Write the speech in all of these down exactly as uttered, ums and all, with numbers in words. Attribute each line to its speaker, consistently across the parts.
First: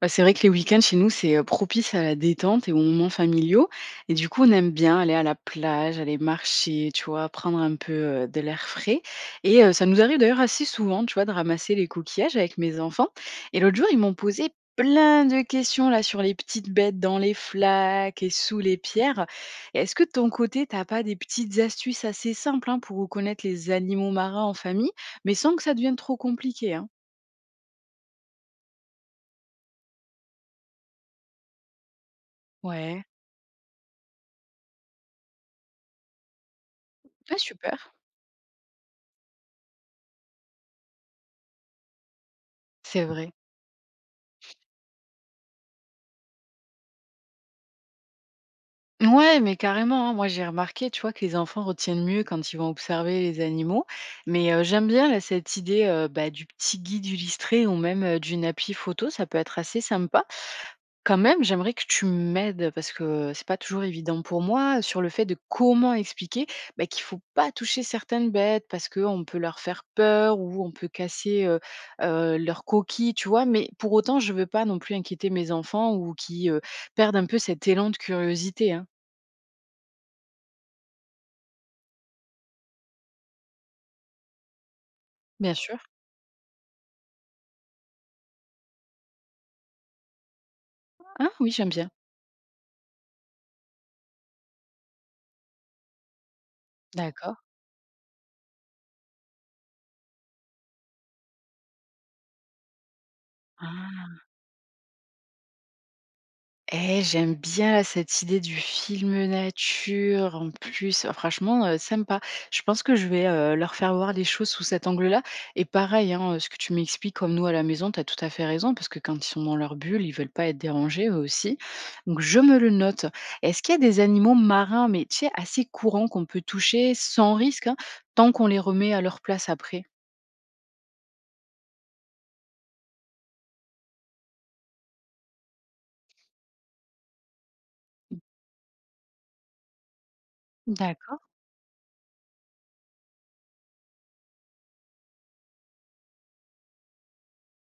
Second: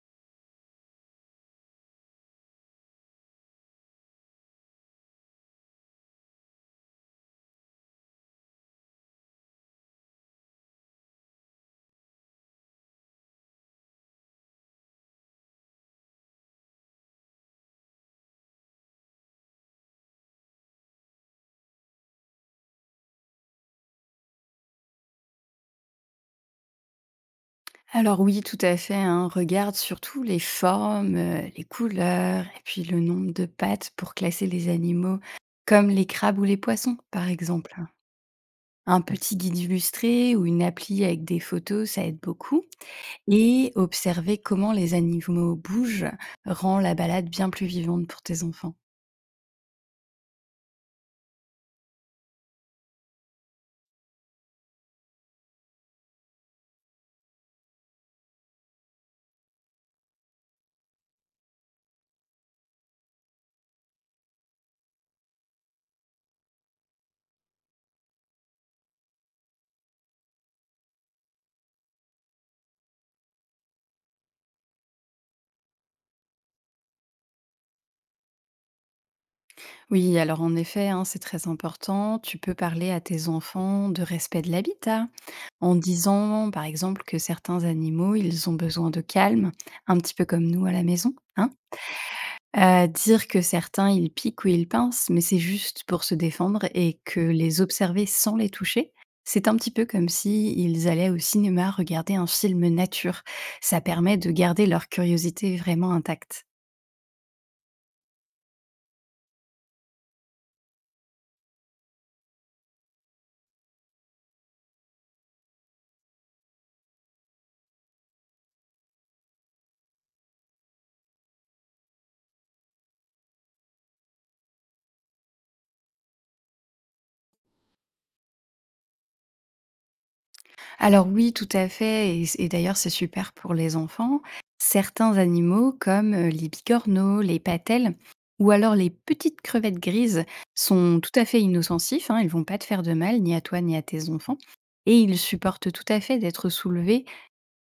Speaker 1: Bah, c'est vrai que les week-ends chez nous, c'est, heu, propice à la détente et aux moments familiaux, et du coup, on aime bien aller à la plage, aller marcher, tu vois? Prendre un peu, heu, de l'air frais. Et heu, ça nous arrive d'ailleurs assez souvent, tu vois? De ramasser les coquillages avec mes enfants. Et l'autre jour, ils m'ont posé plein de questions là sur les petites bêtes dans les flaques et sous les pierres. Et est-ce que de ton côté, t'as pas des petites astuces assez simples, hein, pour reconnaître les animaux marins en famille, mais sans que ça devienne trop compliqué, hein?
Speaker 2: Alors oui, tout à fait, hein. Regarde surtout les formes, heu, les couleurs et puis le
Speaker 1: Ouais.
Speaker 2: nombre de pattes pour classer les animaux, comme les crabes ou les poissons, par
Speaker 1: Ah
Speaker 2: exemple,
Speaker 1: super,
Speaker 2: hein. Un petit guide illustré ou une appli avec des photos, ça aide beaucoup
Speaker 1: c'est vrai.
Speaker 2: et observer comment les animaux bougent rend la balade bien plus vivante pour tes enfants.
Speaker 1: Ouais, mais carrément, hein. Moi, j'ai remarqué, tu vois, que les enfants retiennent mieux quand ils vont observer les animaux. Mais euh, j'aime bien là, cette idée euh, bah, du petit guide illustré ou même euh, d'une appli photo. Ça peut être assez sympa. Quand même, j'aimerais que tu m'aides parce que c'est pas toujours évident pour moi sur le fait de comment expliquer bah, qu'il faut pas toucher certaines bêtes parce qu'on peut leur faire peur ou on peut casser euh, euh, leur coquille, tu vois. Mais pour autant, je veux pas non plus inquiéter mes enfants ou qui euh, perdent un peu cet élan de curiosité, hein.
Speaker 2: Oui, alors en effet, hein, c'est très important, tu peux parler à tes enfants de respect de l'habitat
Speaker 1: Bien
Speaker 2: en
Speaker 1: sûr.
Speaker 2: disant, par exemple, que certains animaux, ils ont besoin de calme, un petit peu comme nous à la maison,
Speaker 1: Ah
Speaker 2: hein.
Speaker 1: oui, j'aime bien.
Speaker 2: Heu, dire que certains, ils piquent ou ils pincent, mais c'est juste pour se défendre et que
Speaker 1: D'accord.
Speaker 2: les observer sans les toucher, c'est un petit peu comme si ils allaient au cinéma regarder un film nature. Ça
Speaker 1: Ah.
Speaker 2: permet de garder leur curiosité vraiment intacte.
Speaker 1: Eh, j'aime bien là, cette idée du film nature en plus. Ah, franchement, heu, sympa. Je pense que je vais, heu, leur faire voir les choses sous cet angle-là, et pareil, hein, ce que tu m'expliques comme nous à la maison, tu as tout à fait raison parce que quand ils sont dans leur bulle, ils veulent pas être dérangés eux aussi. Donc je me le note. Est-ce qu'il y a des animaux marins, mais tu sais, assez courants qu'on peut toucher sans risque, hein, tant qu'on les remet à leur place après?
Speaker 2: Alors oui, tout à fait, et c et d'ailleurs c'est super pour les enfants. Certains animaux comme, heu, les bigorneaux, les patelles ou alors les petites crevettes grises sont tout
Speaker 1: D'accord.
Speaker 2: à fait inoffensifs, hein. Ils vont pas te faire de mal, ni à toi, ni à tes enfants et ils supportent tout à fait d'être soulevés,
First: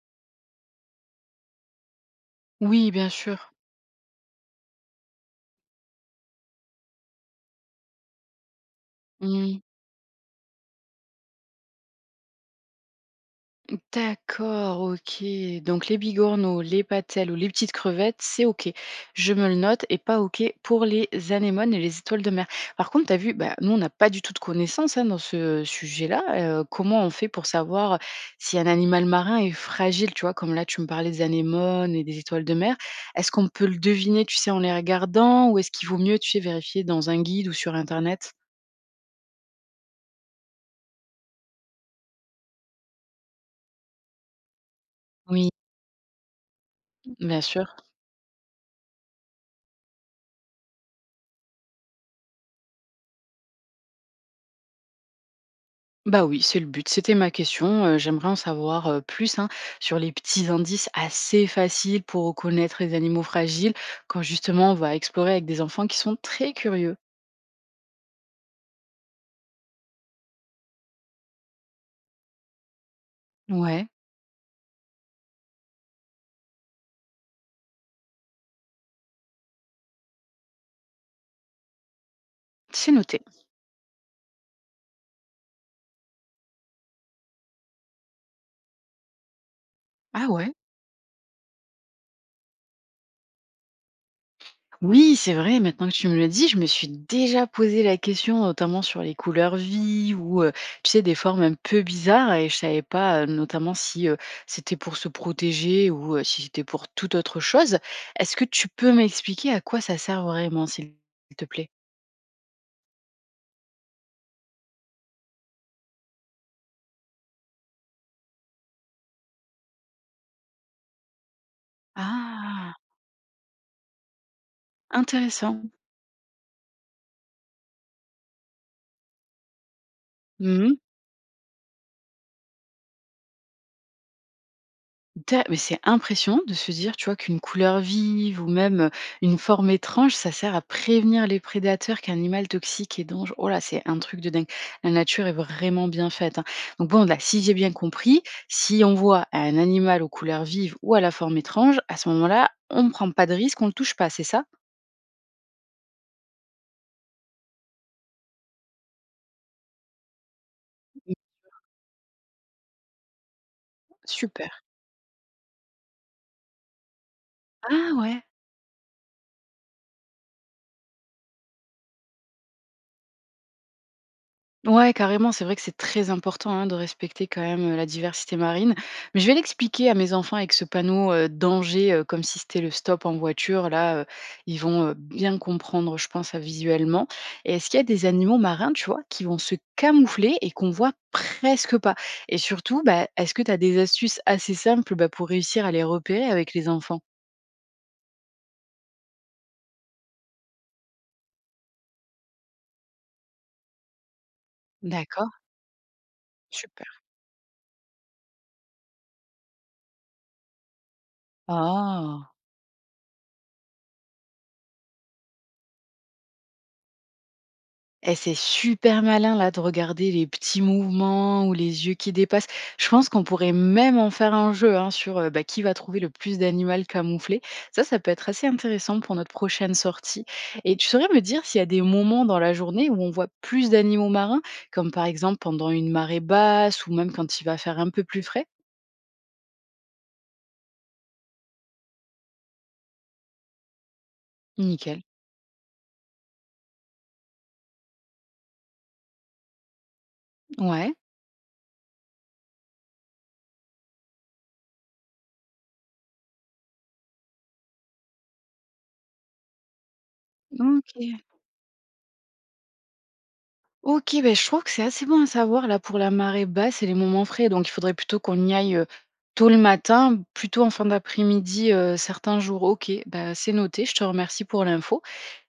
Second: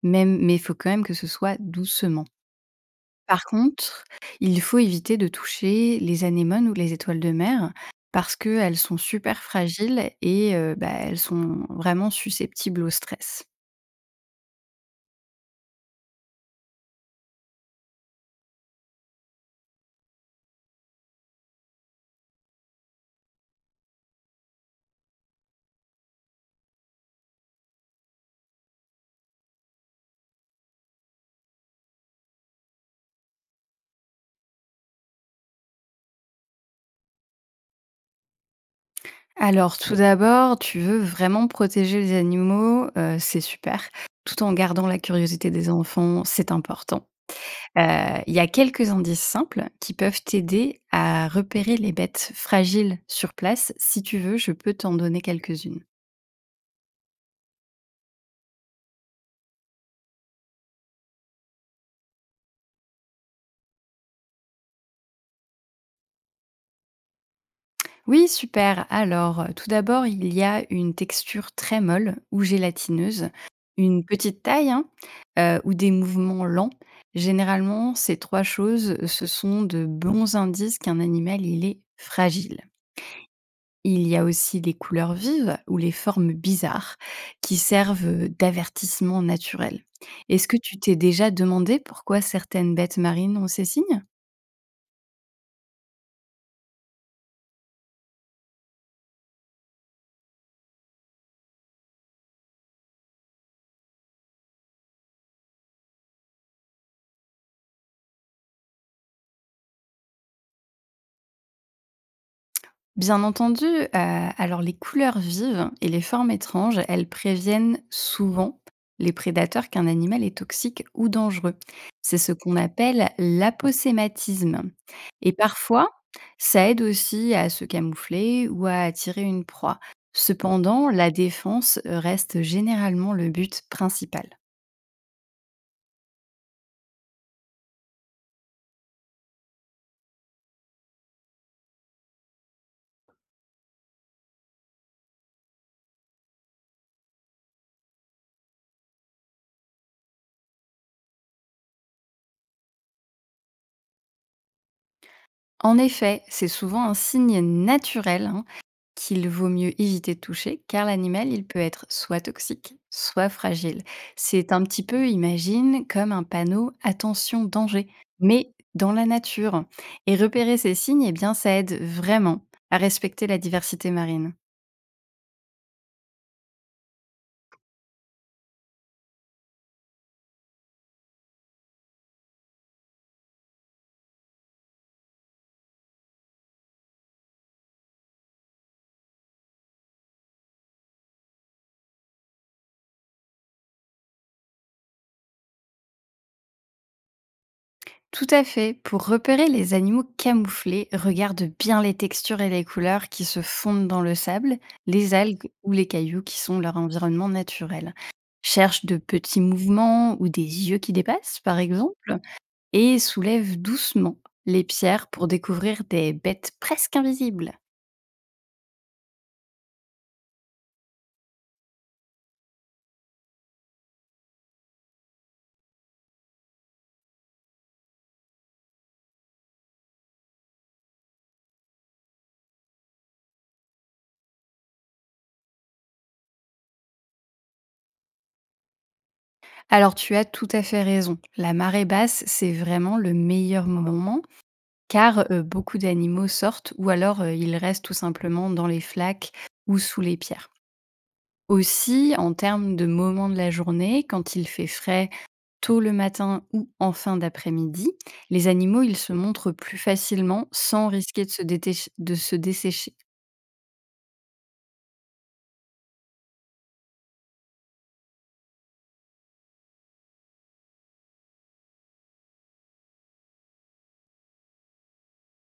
Speaker 2: même mais il faut quand même que ce soit doucement.
Speaker 1: Oui, bien
Speaker 2: Par
Speaker 1: sûr.
Speaker 2: contre, il faut éviter de toucher les anémones ou les étoiles de mer parce qu'elles sont super
Speaker 1: Mmh.
Speaker 2: fragiles et heu, bah, elles sont vraiment susceptibles au stress.
Speaker 1: D'accord, OK. Donc les bigorneaux, les patelles ou les petites crevettes, c'est OK. Je me le note, et pas OK pour les anémones et les étoiles de mer. Par contre, tu as vu, bah, nous, on n'a pas du tout de connaissances hein, dans ce sujet-là. Euh, comment on fait pour savoir si un animal marin est fragile, tu vois, comme là, tu me parlais des anémones et des étoiles de mer. Est-ce qu'on peut le deviner, tu sais, en les regardant ou est-ce qu'il vaut mieux, tu sais, vérifier dans un guide ou sur Internet?
Speaker 2: Alors tout d'abord, tu veux vraiment protéger les animaux, heu, c'est super, tout en gardant la curiosité
Speaker 1: Oui,
Speaker 2: des enfants, c'est important.
Speaker 1: bien sûr.
Speaker 2: Heu, il y a quelques indices simples qui peuvent t'aider à repérer les bêtes fragiles sur place. Si tu veux, je peux t'en donner quelques-unes.
Speaker 1: Bah oui, c'est le but. C'était ma question. Heu, j'aimerais en savoir, heu, plus, hein, sur les petits indices assez faciles pour reconnaître les animaux fragiles quand justement on va explorer avec des enfants qui sont très curieux.
Speaker 2: Oui, super. Alors, euh, tout d'abord, il y a une texture très molle ou gélatineuse,
Speaker 1: Ouais,
Speaker 2: une petite taille, hein, euh, ou des mouvements lents. Généralement, ces trois choses, ce sont de bons indices qu'un animal, il est fragile.
Speaker 1: c'est noté.
Speaker 2: Il y a aussi les couleurs vives ou les formes bizarres qui servent euh, d'avertissement naturel.
Speaker 1: Ah
Speaker 2: Est-ce
Speaker 1: ouais?
Speaker 2: que tu t'es déjà demandé pourquoi certaines bêtes marines ont ces signes?
Speaker 1: Oui, c'est vrai, maintenant que tu me le dis, je me suis déjà posé la question, notamment sur les couleurs vives ou, heu, tu sais, des formes un peu bizarres, et je savais pas, heu, notamment si, heu, c'était pour se protéger ou, heu, si c'était pour toute autre chose. Est-ce que tu peux m'expliquer à quoi ça sert vraiment, s'il te plaît?
Speaker 2: Bien entendu, heu, alors les couleurs vives et les formes étranges, elles préviennent souvent les prédateurs qu'un animal est toxique ou dangereux. C'est ce qu'on
Speaker 1: Ah!
Speaker 2: appelle l'aposématisme et
Speaker 1: Intéressant.
Speaker 2: parfois, ça aide aussi à se camoufler ou à attirer une proie.
Speaker 1: Mmh.
Speaker 2: Cependant, la défense reste généralement le but principal.
Speaker 1: Da mais c'est impressionnant de se dire, tu vois, qu'une couleur vive ou même, une forme étrange, ça sert à prévenir les prédateurs qu'animal toxique et dangereux. Oh là, c'est un truc de dingue. La nature est vraiment bien faite, hein. Donc bon, là, si j'ai bien compris, si on voit un animal aux couleurs vives ou à la forme étrange, à ce moment-là, on ne prend pas de risque, on ne le touche pas, c'est ça?
Speaker 2: En effet, c'est souvent un signe naturel, hein, qu'il vaut mieux éviter de toucher, car
Speaker 1: Mmh.
Speaker 2: l'animal, il peut être soit toxique, soit fragile.
Speaker 1: Super.
Speaker 2: C'est un petit peu, imagine, comme un panneau attention danger,
Speaker 1: Ah ouais!
Speaker 2: mais dans la nature. Et repérer ces signes, eh bien, ça aide vraiment à respecter la diversité marine.
Speaker 1: Ouais, carrément, c'est vrai que c'est très important hein, de respecter quand même euh, la diversité marine. Mais je vais l'expliquer à mes enfants avec ce panneau euh, danger, euh, comme si c'était le stop en voiture. Là, euh, ils vont euh, bien comprendre, je pense, euh, visuellement. Et est-ce qu'il y a des animaux marins, tu vois, qui vont se camoufler et qu'on voit presque pas? Et surtout, bah, est-ce que tu as des astuces assez simples bah, pour réussir à les repérer avec les enfants?
Speaker 2: Tout à fait. Pour repérer les animaux camouflés, regarde bien les textures et les couleurs qui se fondent dans le sable, les
Speaker 1: D'accord,
Speaker 2: algues ou les cailloux qui sont leur
Speaker 1: super.
Speaker 2: environnement naturel. Cherche de petits mouvements ou des yeux qui dépassent, par exemple,
Speaker 1: Ah.
Speaker 2: et soulève doucement les pierres pour découvrir des bêtes presque invisibles.
Speaker 1: Eh, c'est super malin là de regarder les petits mouvements ou les yeux qui dépassent. Je pense qu'on pourrait même en faire un jeu hein, sur euh, bah, qui va trouver le plus d'animaux camouflés. Ça, ça peut être assez intéressant pour notre prochaine sortie. Et tu saurais me dire s'il y a des moments dans la journée où on voit plus d'animaux marins, comme par exemple pendant une marée basse ou même quand il va faire un peu plus frais?
Speaker 2: Alors tu as tout à fait raison. La marée basse, c'est vraiment le meilleur moment
Speaker 1: Nickel.
Speaker 2: car euh, beaucoup d'animaux sortent ou alors euh, ils restent tout simplement dans les flaques ou sous les pierres.
Speaker 1: Ouais.
Speaker 2: Aussi, en termes de moments de la journée, quand il fait frais, tôt le matin ou en fin d'après-midi, les animaux, ils se montrent plus facilement sans
Speaker 1: OK.
Speaker 2: risquer de se, détech- de se dessécher.
Speaker 1: OK, ben je trouve que c'est assez bon à savoir là pour la marée basse et les moments frais. Donc il faudrait plutôt qu'on y aille, heu, tôt le matin, plutôt en fin d'après-midi, heu, certains jours. OK, bah, c'est noté, je te remercie pour l'info,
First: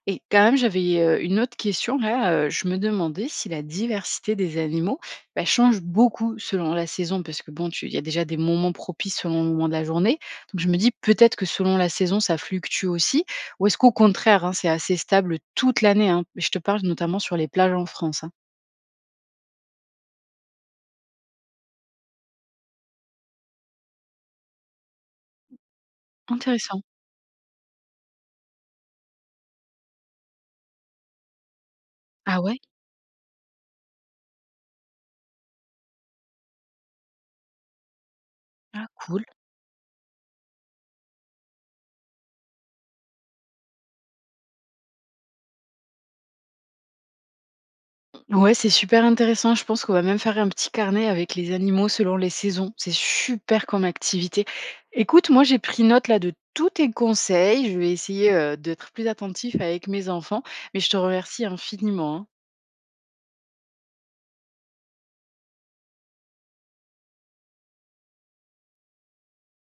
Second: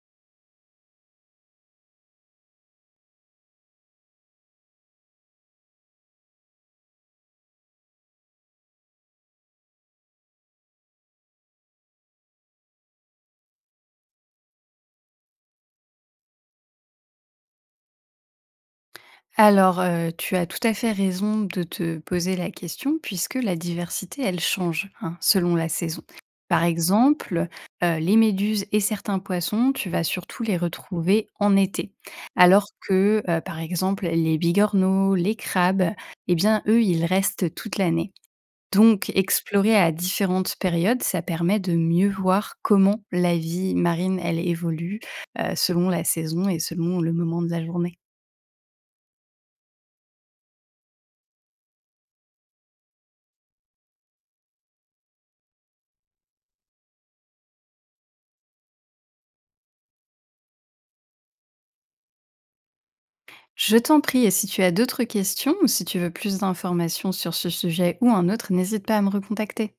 Speaker 1: et quand même j'avais, heu, une autre question là, heu, je me demandais si la diversité des animaux, bah, change beaucoup selon la saison parce que bon, tu il y a déjà des moments propices selon le moment de la journée. Donc je me dis peut-être que selon la saison ça fluctue aussi? Ou est-ce qu'au contraire, hein, c'est assez stable toute l'année, hein? Je te parle notamment sur les plages en France, hein.
Speaker 2: Alors, heu, tu as tout à fait raison de te poser la question puisque la diversité, elle change, hein, selon la saison. Par
Speaker 1: Intéressant.
Speaker 2: exemple, heu, les méduses et certains poissons, tu vas surtout les retrouver en été.
Speaker 1: Ah ouais?
Speaker 2: Alors que, heu, par exemple, les bigorneaux, les crabes, eh bien, eux, ils restent toute l'année.
Speaker 1: Ah,
Speaker 2: Donc
Speaker 1: cool.
Speaker 2: explorer à différentes périodes, ça permet de mieux voir comment la vie marine, elle évolue, heu, selon la saison et selon le moment de la journée.
Speaker 1: Ouais, c'est super intéressant. Je pense qu'on va même faire un petit carnet avec les animaux selon les saisons. C'est super comme activité. Écoute, moi j'ai pris note là de tous tes conseils. Je vais essayer euh, d'être plus attentif avec mes enfants, mais je te remercie infiniment, hein.
Speaker 2: Je t'en prie, et si tu as d'autres questions ou si tu veux plus d'informations sur ce sujet ou un autre, n'hésite pas à me recontacter.